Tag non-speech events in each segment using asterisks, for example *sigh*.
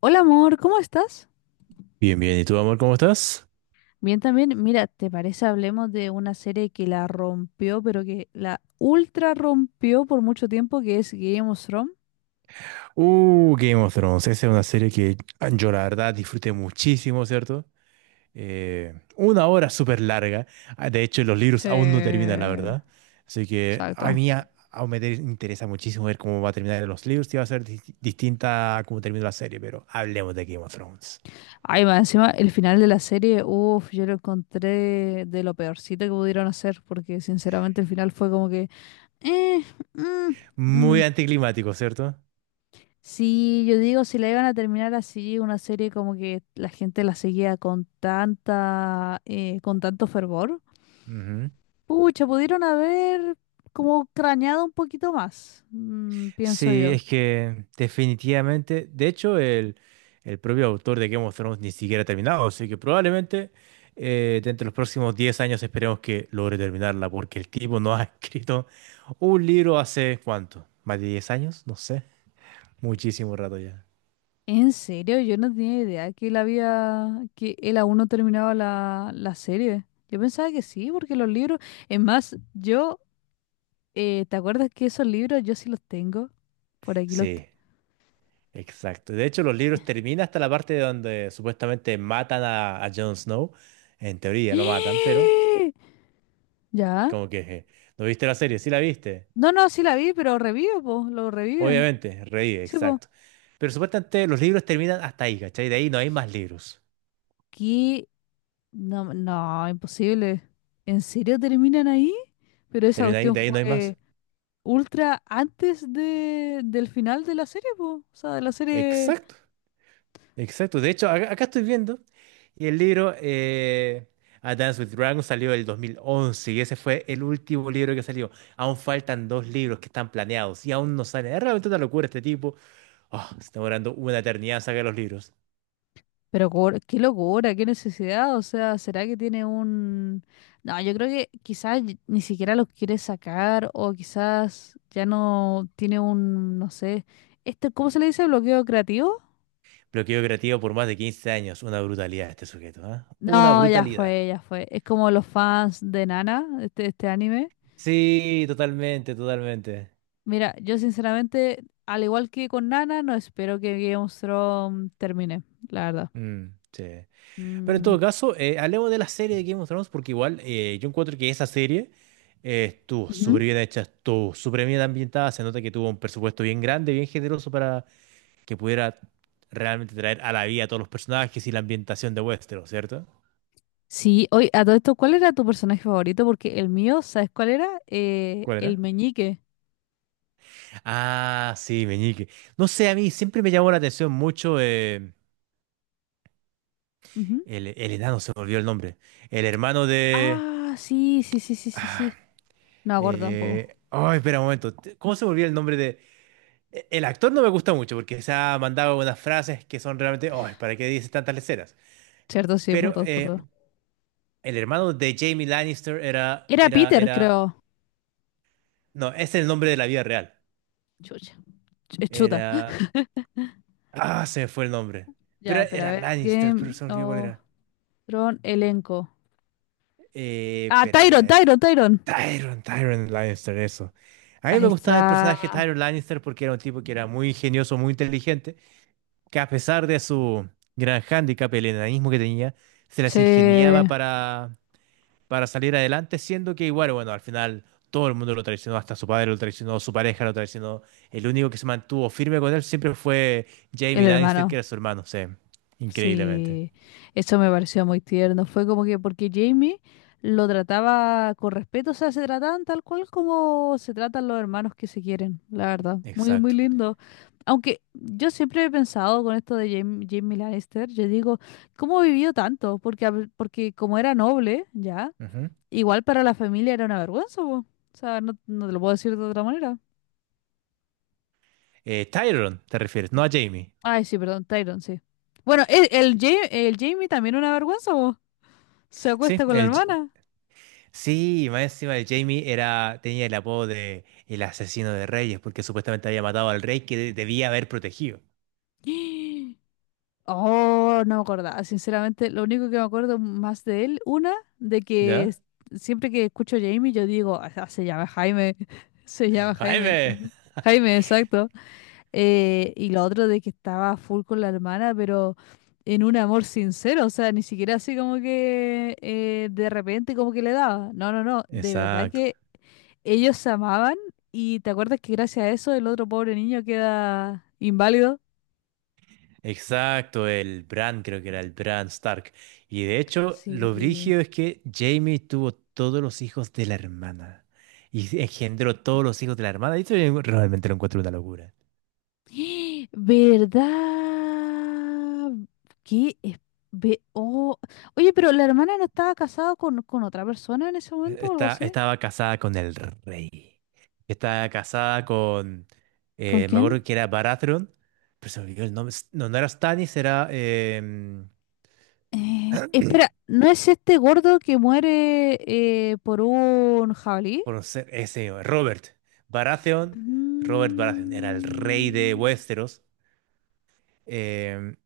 Hola amor, ¿cómo estás? Bien, bien. ¿Y tú, amor, cómo estás? Bien también, mira, ¿te parece hablemos de una serie que la rompió, pero que la ultra rompió por mucho tiempo, que es Game of Thrones? Game of Thrones. Esa es una serie que yo la verdad disfruté muchísimo, ¿cierto? Una hora súper larga. De hecho, los libros Sí, aún no terminan, la verdad. Así que a exacto. mí aún me interesa muchísimo ver cómo va a terminar los libros y va a ser distinta a cómo termina la serie, pero hablemos de Game of Thrones. Ay, más encima, el final de la serie, uff, yo lo encontré de lo peorcito que pudieron hacer, porque sinceramente el final fue como que, eh, mm, Muy mm. anticlimático, cierto. Sí, yo digo, si la iban a terminar así, una serie como que la gente la seguía con tanta, con tanto fervor. Pucha, pudieron haber como craneado un poquito más, pienso Sí, yo. es que definitivamente, de hecho, el propio autor de Game of Thrones ni siquiera ha terminado, así que probablemente dentro de los próximos 10 años esperemos que logre terminarla, porque el tipo no ha *laughs* escrito un libro hace cuánto, más de 10 años, no sé, muchísimo rato ya. En serio, yo no tenía idea que él que él aún no terminaba la serie. Yo pensaba que sí, porque los libros, es más, ¿te acuerdas que esos libros yo sí los tengo? Por aquí los... te- Sí, exacto. De hecho, los libros terminan hasta la parte donde supuestamente matan a Jon Snow, en teoría lo matan, pero *gasps* ¿Ya? como que, ¿no viste la serie? Sí la viste. No, no, sí la vi, pero revive, po, lo reviven. Obviamente, reír, Sí, po. exacto. Pero supuestamente los libros terminan hasta ahí, ¿cachai? De ahí no hay más libros. ¿Qué? No, no, imposible. ¿En serio terminan ahí? Pero esa Termina ahí, cuestión de ahí no hay fue... más. ultra antes del final de la serie, po. O sea, de la serie. Exacto, exacto. De hecho, acá estoy viendo. Y el libro A Dance with Dragons salió el 2011 y ese fue el último libro que salió. Aún faltan dos libros que están planeados y aún no salen. Es realmente una locura este tipo. Oh, se está demorando una eternidad en sacar los libros. Pero cor- qué locura, qué necesidad. O sea, ¿será que tiene un...? No, yo creo que quizás y- ni siquiera los quiere sacar o quizás ya no tiene un, no sé, este, ¿cómo se le dice? ¿Bloqueo creativo? Bloqueo creativo por más de 15 años. Una brutalidad este sujeto, ¿ah? Una No, ya brutalidad. fue, ya fue. Es como los fans de Nana, este anime. Sí, totalmente, totalmente. Mira, yo sinceramente, al igual que con Nana, no espero que Game of Thrones termine, la verdad. Mm, sí. Pero en Mm. todo caso, hablemos de la serie de Game of Thrones porque igual yo encuentro que esa serie estuvo Ujú. súper bien hecha, estuvo súper bien ambientada, se nota que tuvo un presupuesto bien grande, bien generoso para que pudiera realmente traer a la vida a todos los personajes y la ambientación de Westeros, ¿cierto? Sí, oye, a todo esto, ¿cuál era tu personaje favorito? Porque el mío, ¿sabes cuál era? ¿Cuál El era? meñique. Ah, sí, Meñique. No sé, a mí siempre me llamó la atención mucho Ujú. el enano, se me olvidó el nombre. El hermano de... Ah, sí, sí, sí, sí, sí, ah, sí. No me acuerdo tampoco. Ay, espera un momento. ¿Cómo se me olvidó el nombre de... El actor no me gusta mucho porque se ha mandado unas frases que son realmente, oh, ¿para qué dices tantas leceras? Cierto, sí, por Pero todos, por todos. el hermano de Jamie Lannister era, Era era, Peter, era, creo. no, es el nombre de la vida real. Chucha. Ch- chuta. *laughs* Era, ah, se me fue el nombre. Pero Ya, pero a era ver. Lannister, pero Game se me olvidó cuál of era. Thrones, elenco. Ah, Espera, a ver, a Tyron, ver. Tyron, Tyron. Tyrion, Tyrion Lannister, eso. A mí Ahí me gustaba el personaje de está. Tyrion Lannister porque era un tipo que era muy ingenioso, muy inteligente que a pesar de su gran hándicap, el enanismo que tenía, se Sí, las ingeniaba el para salir adelante, siendo que igual, bueno, al final todo el mundo lo traicionó, hasta su padre lo traicionó, su pareja lo traicionó. El único que se mantuvo firme con él siempre fue Jaime Lannister, hermano. que era su hermano, sí, increíblemente. Sí, eso me pareció muy tierno. Fue como que porque Jamie lo trataba con respeto, o sea, se trataban tal cual como se tratan los hermanos que se quieren, la verdad. Muy, muy Exacto. lindo. Aunque yo siempre he pensado con esto de Jamie Lannister, yo digo, ¿cómo vivió tanto? Porque, a- porque como era noble, ya, Ujú. igual para la familia era una vergüenza, po. O sea, no, no te lo puedo decir de otra manera. Tyrion, te refieres, no a Jaime. Ay, sí, perdón, Tyron, sí. Bueno, Ja- el Jamie también una vergüenza, po. Se Sí, acuesta con la hermana. sí, más encima de Jaime era, tenía el apodo de el asesino de reyes, porque supuestamente había matado al rey que debía haber protegido. *gasps* Oh, no me acordaba. Sinceramente, lo único que me acuerdo más de él, una, de que ¿Ya? s- siempre que escucho a Jamie, yo digo, "Ah, ah, se llama Jaime, *laughs* se llama Jaime, Jaime. Jaime, exacto". Y lo otro de que estaba full con la hermana, pero en un amor sincero, o sea, ni siquiera así como que de repente como que le daba. No, no, no, de verdad Exacto, que ellos se amaban y te acuerdas que gracias a eso el otro pobre niño queda inválido. exacto, el Bran creo que era el Bran Stark. Y de hecho, lo Sí. brígido es que Jaime tuvo todos los hijos de la hermana y engendró todos los hijos de la hermana. Y eso yo realmente lo encuentro una locura. *gasps* ¿Verdad? ¿Qué es- ve- oh. Oye, pero la hermana no estaba casada con otra persona en ese momento o algo así. Estaba casada con el rey. Estaba casada con, ¿Con me quién? acuerdo que era Baratheon, pero se me olvidó el nombre. S- No, no era Stannis, era... Espera, ¿no es este gordo que muere por un jabalí? conocer ese señor, Robert Baratheon. Robert Baratheon era el rey de Mm, Westeros, em,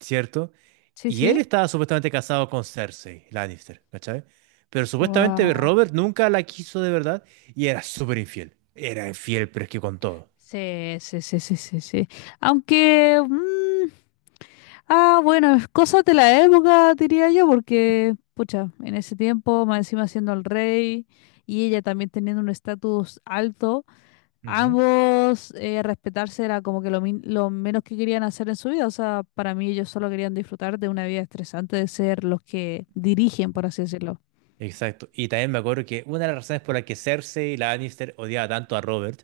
¿cierto? sí, Y él sí. estaba supuestamente casado con Cersei Lannister, ¿cachai? Pero supuestamente Guau. Robert nunca la quiso de verdad y era súper infiel. Era infiel, pero es que con todo. Sí, sí, sí, sí, sí, sí. Aunque, bueno, es cosas de la época, diría yo, porque, pucha, en ese tiempo, más encima siendo el rey y ella también teniendo un estatus alto, Ujú. ambos respetarse era como que lo, min- lo menos que querían hacer en su vida. O sea, para mí ellos solo querían disfrutar de una vida estresante, de ser los que dirigen, por así decirlo. Exacto. Y también me acuerdo que una de las razones por las que Cersei y la Lannister odiaba tanto a Robert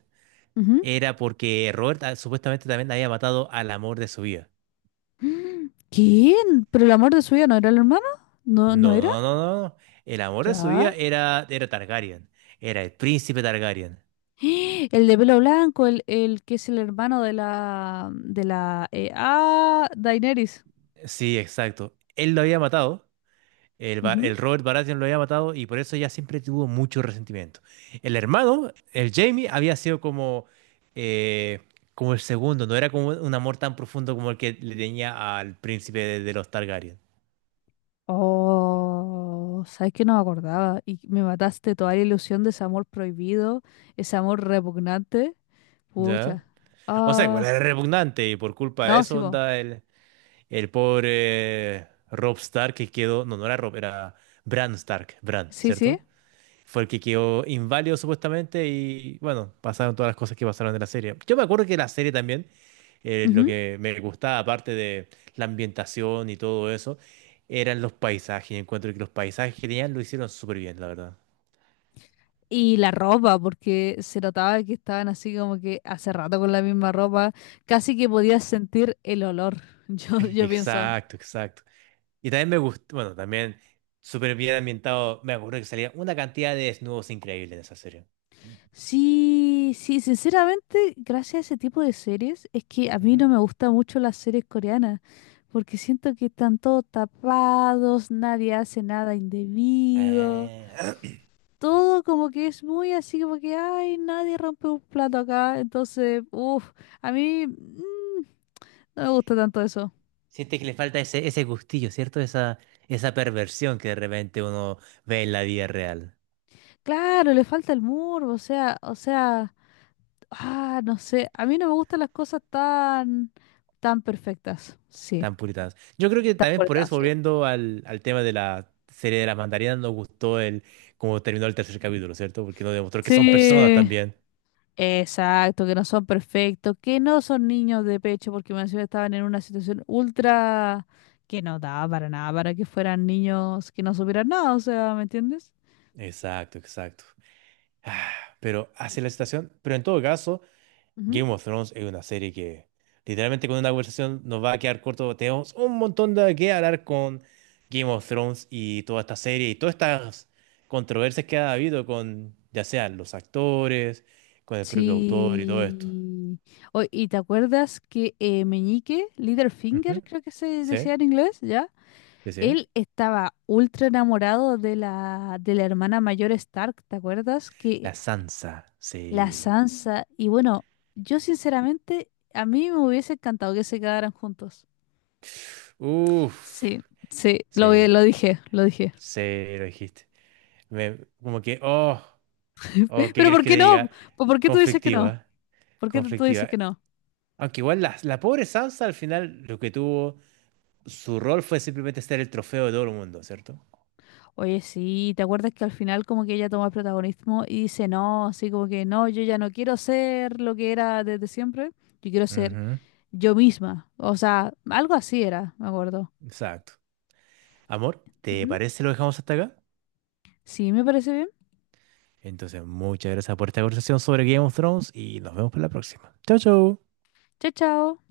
Ujú. *gasps* era porque Robert supuestamente también había matado al amor de su vida. Mm, ¿quién? ¿Pero el amor de su vida no era el hermano? ¿No, no No, era? no, no, no. No. El amor de su vida Ya. era Targaryen. Era el príncipe Targaryen. *gasps* ¡Ah! El de pelo blanco, el que es el hermano de la Daenerys. Sí, exacto. Él lo había matado. El, Ujú. el Robert Baratheon lo había matado y por eso ella siempre tuvo mucho resentimiento. El hermano, el Jaime, había sido como, eh, como el segundo, no era como un amor tan profundo como el que le tenía al príncipe de los Targaryen. Oh, sabes que no me acordaba y me mataste toda la ilusión de ese amor prohibido, ese amor repugnante. ¿Ya? Pucha. O sea, igual Ah, era repugnante y por culpa de no, sí, eso, vos. onda, el pobre Robb Stark que quedó, no, no era Robb, era Bran Stark, Bran, Sí, sí. ¿cierto? Fue el que quedó inválido supuestamente y bueno, pasaron todas las cosas que pasaron de la serie. Yo me acuerdo que la serie también, lo Ujú. que me gustaba, aparte de la ambientación y todo eso, eran los paisajes. Y encuentro que los paisajes que tenían lo hicieron súper bien, la verdad. Y la ropa, porque se notaba que estaban así como que hace rato con la misma ropa, casi que podías sentir el olor. *laughs* Yo pienso. Exacto, exacto. Y también me gustó, bueno, también súper bien ambientado, me acuerdo que salía una cantidad de desnudos increíbles en esa serie. Sí, sí, sinceramente, gracias a ese tipo de series, es que a mí Ujú. no me gustan mucho las series coreanas, porque siento que están todos tapados, nadie hace nada indebido, Ah, *clears throat* todo como que es muy así, como que, ay, nadie rompe un plato acá, entonces, uff, a mí no me gusta tanto eso. siente que le falta ese gustillo, ¿cierto? Esa perversión que de repente uno ve en la vida real, Claro, le falta el muro, o sea, no sé, a mí no me gustan las cosas tan, tan perfectas, sí, tan puritanos. Yo creo que tan también por eso, cortadas. volviendo al tema de la serie de las mandarinas, nos gustó el cómo terminó el tercer capítulo, ¿cierto? Porque nos demostró que son personas Sí, también. exacto, que no son perfectos, que no son niños de pecho, porque me encima estaban en una situación ultra que no daba para nada, para que fueran niños que no supieran nada, o sea, ¿me entiendes? Exacto, exacto. Ah, pero Y- hacia la situación, pero en todo caso. ujú. Game of Thrones es una serie que literalmente con una conversación nos va a quedar corto. Tenemos un montón de que hablar con Game of Thrones y toda esta serie y todas estas controversias que ha habido con ya sean los actores, con el propio autor y todo esto. Sí. Oy, ¿y te acuerdas que Meñique, Ujú. Littlefinger, creo que se decía Sí, en inglés, ¿ya? sí, sí. Él estaba ultra enamorado de de la hermana mayor Stark, ¿te acuerdas? Que La Sansa, la sí. Sansa. Y bueno, yo sinceramente, a mí me hubiese encantado que se quedaran juntos. Uf, Sí, sí, lo, vi- sí, lo dije, lo dije. sí, lo dijiste. Como que, oh, *laughs* oh, ¿qué Pero crees ¿por que qué te no? diga? ¿Po- ¿Por qué tú dices que no? Conflictiva, ¿Por qué tú dices que conflictiva. no? Aunque igual la pobre Sansa al final lo que tuvo, su rol fue simplemente ser el trofeo de todo el mundo, ¿cierto? Oye, sí, ¿te acuerdas que al final como que ella toma el protagonismo y dice no, así como que no, yo ya no quiero ser lo que era desde siempre, yo quiero ser Ujú. yo misma? O sea, algo así era, me acuerdo. Exacto. Amor, ¿te Ujú. parece lo dejamos hasta acá? Sí, me parece bien. Entonces, muchas gracias por esta conversación sobre Game of Thrones y nos vemos para la próxima. Chau, chau. Chao, chao.